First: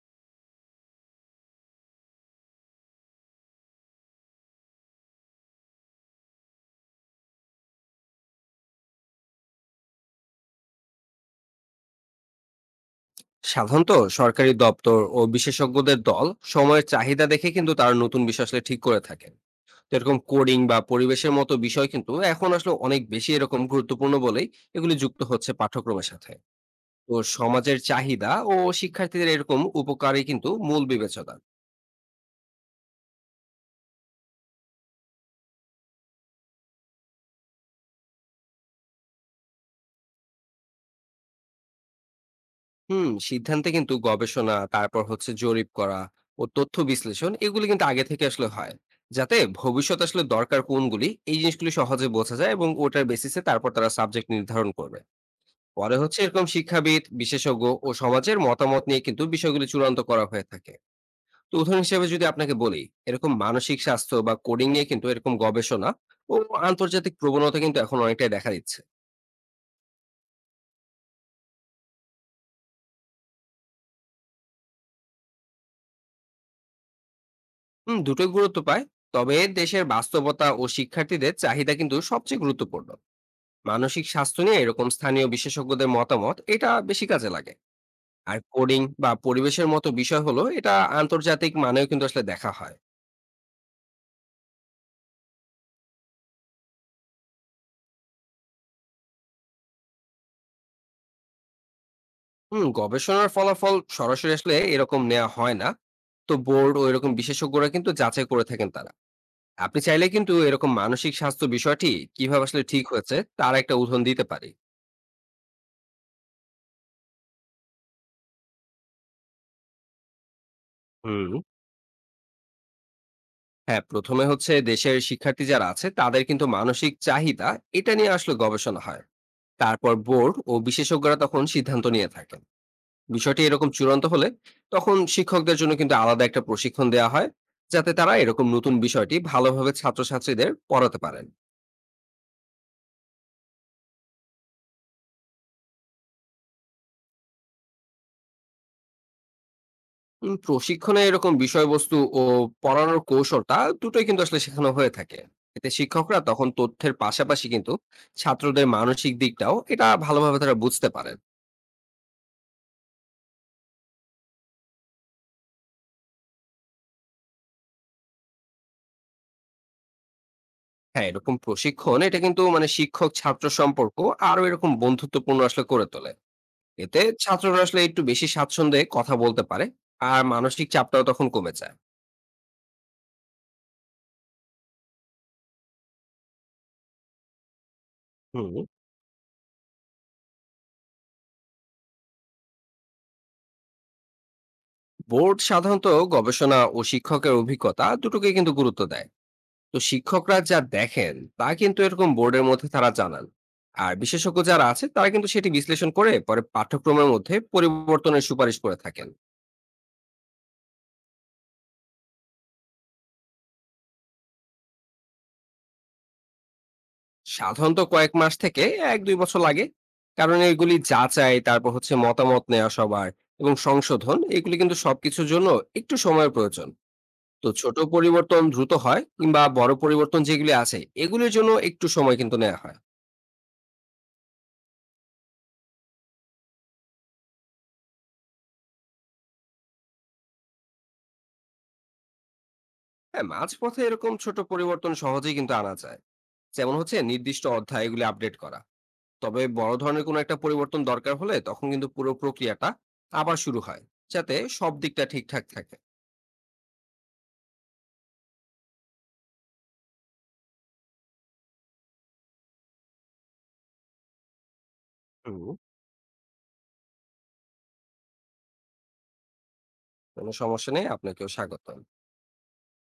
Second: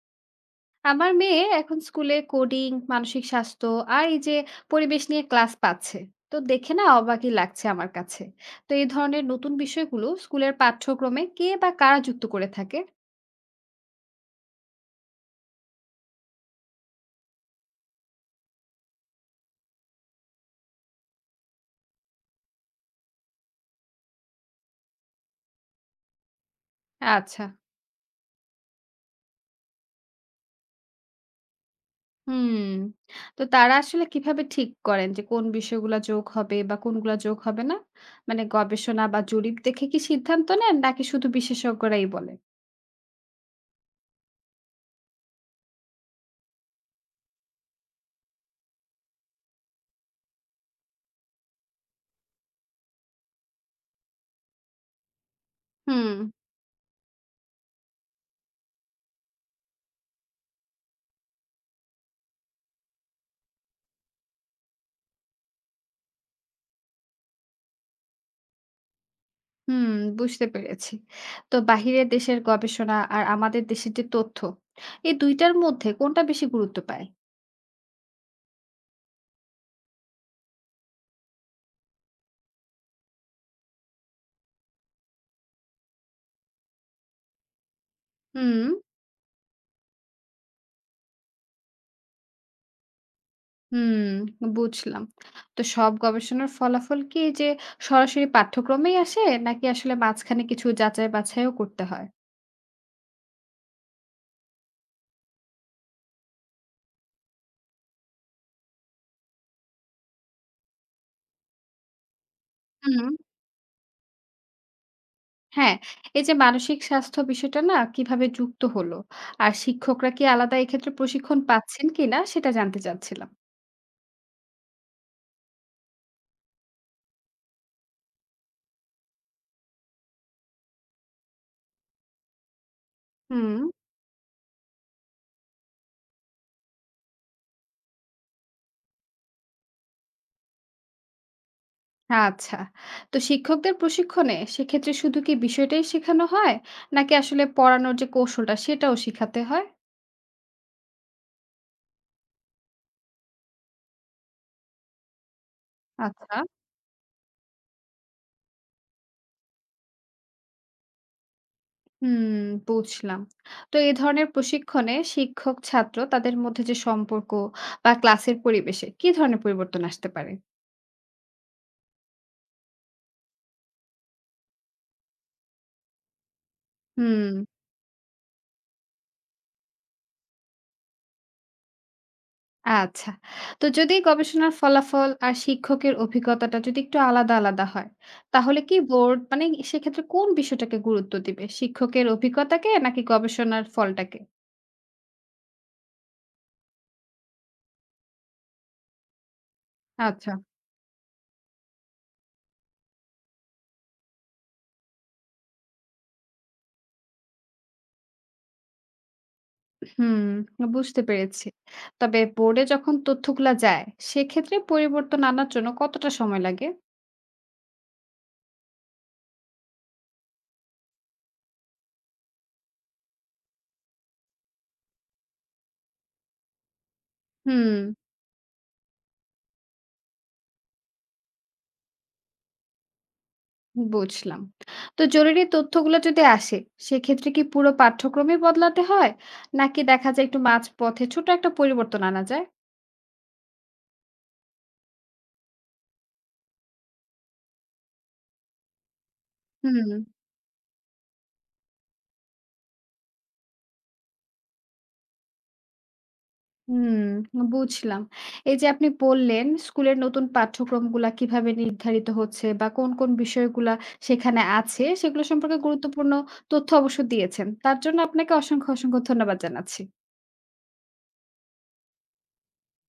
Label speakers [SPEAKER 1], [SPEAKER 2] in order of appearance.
[SPEAKER 1] আমার মেয়ে এখন স্কুলে কোডিং মানসিক স্বাস্থ্য আর এই যে পরিবেশ নিয়ে ক্লাস পাচ্ছে। তো দেখে না অবাকই লাগছে আমার কাছে। তো এই ধরনের নতুন বিষয়গুলো স্কুলের পাঠ্যক্রমে কে বা কারা যুক্ত করে থাকে?
[SPEAKER 2] সাধারণত সরকারি দপ্তর ও বিশেষজ্ঞদের দল সময়ের চাহিদা দেখে কিন্তু তারা নতুন বিষয় আসলে ঠিক করে থাকেন। তো এরকম কোডিং বা পরিবেশের মতো বিষয় কিন্তু এখন আসলে অনেক বেশি এরকম গুরুত্বপূর্ণ বলেই এগুলি যুক্ত হচ্ছে পাঠ্যক্রমের সাথে। তো
[SPEAKER 1] আচ্ছা।
[SPEAKER 2] সমাজের চাহিদা ও শিক্ষার্থীদের এরকম উপকারই কিন্তু মূল বিবেচনা।
[SPEAKER 1] হুম। তো তারা আসলে কিভাবে ঠিক করেন যে কোন বিষয়গুলো যোগ হবে বা কোনগুলো যোগ হবে না? মানে গবেষণা বা জরিপ দেখে কি সিদ্ধান্ত নেন নাকি শুধু বিশেষজ্ঞরাই বলে?
[SPEAKER 2] হুম, সিদ্ধান্তে কিন্তু গবেষণা, তারপর হচ্ছে জরিপ করা ও তথ্য বিশ্লেষণ, এগুলি কিন্তু আগে থেকে আসলে হয়, যাতে ভবিষ্যৎ আসলে দরকার কোনগুলি এই জিনিসগুলি সহজে বোঝা যায়, এবং ওটার বেসিসে তারপর তারা সাবজেক্ট নির্ধারণ করবে। পরে
[SPEAKER 1] হুম।
[SPEAKER 2] হচ্ছে এরকম শিক্ষাবিদ, বিশেষজ্ঞ ও সমাজের মতামত নিয়ে কিন্তু বিষয়গুলি চূড়ান্ত করা হয়ে থাকে। তো উদাহরণ হিসেবে যদি আপনাকে বলি, এরকম মানসিক স্বাস্থ্য বা কোডিং নিয়ে কিন্তু এরকম গবেষণা ও আন্তর্জাতিক প্রবণতা কিন্তু এখন অনেকটাই দেখা দিচ্ছে।
[SPEAKER 1] হুম, বুঝতে পেরেছি। তো বাহিরের দেশের গবেষণা আর আমাদের দেশের যে তথ্য, এই ২ টার মধ্যে কোনটা বেশি গুরুত্ব পায়?
[SPEAKER 2] হুম, দুটোই গুরুত্ব পায়। তবে দেশের বাস্তবতা ও শিক্ষার্থীদের চাহিদা কিন্তু সবচেয়ে গুরুত্বপূর্ণ। মানসিক স্বাস্থ্য নিয়ে এরকম স্থানীয় বিশেষজ্ঞদের মতামত এটা বেশি কাজে লাগে। আর
[SPEAKER 1] হুম,
[SPEAKER 2] কোডিং বা পরিবেশের মতো বিষয় হলো এটা আন্তর্জাতিক মানেও কিন্তু আসলে দেখা হয়।
[SPEAKER 1] হুম, বুঝলাম। তো সব গবেষণার ফলাফল কি এই যে সরাসরি পাঠ্যক্রমেই আসে নাকি আসলে মাঝখানে কিছু যাচাই বাছাইও করতে হয়?
[SPEAKER 2] হুম, গবেষণার ফলাফল সরাসরি আসলে এরকম নেওয়া হয় না। তো বোর্ড ও এরকম বিশেষজ্ঞরা কিন্তু যাচাই করে থাকেন। তারা, আপনি চাইলে কিন্তু এরকম মানসিক স্বাস্থ্য বিষয়টি কিভাবে আসলে ঠিক
[SPEAKER 1] হুম,
[SPEAKER 2] হয়েছে তার একটা উদাহরণ দিতে পারি।
[SPEAKER 1] হ্যাঁ, এই যে মানসিক স্বাস্থ্য বিষয়টা না কিভাবে যুক্ত হলো? আর শিক্ষকরা কি আলাদা এক্ষেত্রে
[SPEAKER 2] হুম,
[SPEAKER 1] প্রশিক্ষণ পাচ্ছেন কিনা সেটা জানতে চাচ্ছিলাম।
[SPEAKER 2] হ্যাঁ, প্রথমে হচ্ছে দেশের শিক্ষার্থী যারা আছে তাদের কিন্তু মানসিক চাহিদা, এটা নিয়ে আসলে গবেষণা হয়। তারপর বোর্ড ও বিশেষজ্ঞরা তখন সিদ্ধান্ত নিয়ে থাকেন। বিষয়টি
[SPEAKER 1] হুম।
[SPEAKER 2] এরকম চূড়ান্ত হলে তখন শিক্ষকদের জন্য কিন্তু আলাদা একটা প্রশিক্ষণ দেওয়া হয়, যাতে তারা এরকম নতুন বিষয়টি ভালোভাবে ছাত্রছাত্রীদের পড়াতে পারেন।
[SPEAKER 1] আচ্ছা। তো শিক্ষকদের প্রশিক্ষণে সেক্ষেত্রে শুধু কি বিষয়টাই শেখানো হয়? নাকি আসলে পড়ানোর যে কৌশলটা সেটাও শিখাতে হয়?
[SPEAKER 2] প্রশিক্ষণে এরকম বিষয়বস্তু ও পড়ানোর কৌশলটা, দুটোই কিন্তু আসলে শেখানো হয়ে থাকে। এতে শিক্ষকরা
[SPEAKER 1] আচ্ছা।
[SPEAKER 2] তখন তথ্যের পাশাপাশি কিন্তু ছাত্রদের মানসিক দিকটাও এটা ভালোভাবে তারা বুঝতে পারেন।
[SPEAKER 1] হুম, বুঝলাম। তো এ ধরনের প্রশিক্ষণে শিক্ষক ছাত্র তাদের মধ্যে যে সম্পর্ক বা ক্লাসের পরিবেশে কি ধরনের পরিবর্তন আসতে পারে?
[SPEAKER 2] হ্যাঁ, এরকম প্রশিক্ষণ এটা কিন্তু মানে শিক্ষক ছাত্র সম্পর্ক আরো এরকম বন্ধুত্বপূর্ণ আসলে করে তোলে। এতে
[SPEAKER 1] হুম,
[SPEAKER 2] ছাত্ররা আসলে একটু বেশি স্বাচ্ছন্দ্যে কথা বলতে পারে, আর মানসিক চাপটাও তখন কমে যায়।
[SPEAKER 1] আচ্ছা। তো যদি গবেষণার ফলাফল আর শিক্ষকের অভিজ্ঞতাটা যদি একটু আলাদা, আলাদা হয়, তাহলে
[SPEAKER 2] হুম,
[SPEAKER 1] কি বোর্ড মানে সেক্ষেত্রে কোন বিষয়টাকে গুরুত্ব দিবে? শিক্ষকের অভিজ্ঞতাকে নাকি গবেষণার ফলটাকে?
[SPEAKER 2] বোর্ড সাধারণত গবেষণা ও শিক্ষকের অভিজ্ঞতা দুটোকে কিন্তু গুরুত্ব দেয়। তো
[SPEAKER 1] আচ্ছা।
[SPEAKER 2] শিক্ষকরা যা দেখেন তা কিন্তু এরকম বোর্ডের মধ্যে তারা জানান। আর বিশেষজ্ঞ যারা আছে তারা কিন্তু সেটি বিশ্লেষণ করে পরে পাঠ্যক্রমের মধ্যে পরিবর্তনের সুপারিশ করে থাকেন।
[SPEAKER 1] হুম, বুঝতে পেরেছি। তবে বোর্ডে যখন তথ্যগুলা যায়, সেক্ষেত্রে পরিবর্তন আনার জন্য কতটা সময় লাগে?
[SPEAKER 2] সাধারণত কয়েক মাস থেকে এক দুই বছর লাগে, কারণ এগুলি যাচাই, তারপর হচ্ছে মতামত নেওয়া সবার এবং সংশোধন, এগুলি কিন্তু সবকিছুর জন্য একটু সময়ের প্রয়োজন। তো ছোট
[SPEAKER 1] হুম,
[SPEAKER 2] পরিবর্তন দ্রুত হয়, কিংবা বড় পরিবর্তন যেগুলি আছে এগুলির জন্য একটু সময় কিন্তু নেওয়া হয়।
[SPEAKER 1] বুঝলাম। তো জরুরি তথ্যগুলো যদি আসে, সেক্ষেত্রে কি পুরো পাঠ্যক্রমই বদলাতে হয়? নাকি দেখা যায় একটু মাঝপথে ছোট একটা পরিবর্তন আনা যায়?
[SPEAKER 2] হ্যাঁ, মাঝপথে এরকম ছোট পরিবর্তন সহজেই কিন্তু আনা যায়, যেমন হচ্ছে নির্দিষ্ট অধ্যায় এগুলি আপডেট করা। তবে বড়
[SPEAKER 1] হুম।
[SPEAKER 2] ধরনের কোনো একটা পরিবর্তন দরকার হলে তখন কিন্তু পুরো প্রক্রিয়াটা আবার শুরু হয়, যাতে সব দিকটা ঠিকঠাক থাকে।
[SPEAKER 1] হুম, বুঝলাম। এই যে আপনি বললেন, স্কুলের নতুন পাঠ্যক্রমগুলা কিভাবে নির্ধারিত হচ্ছে বা কোন, কোন বিষয়গুলা সেখানে আছে, সেগুলো
[SPEAKER 2] হুম।
[SPEAKER 1] সম্পর্কে গুরুত্বপূর্ণ তথ্য অবশ্য দিয়েছেন। তার জন্য আপনাকে অসংখ্য, অসংখ্য ধন্যবাদ জানাচ্ছি।
[SPEAKER 2] কোনো সমস্যা নেই। আপনাকেও স্বাগতম।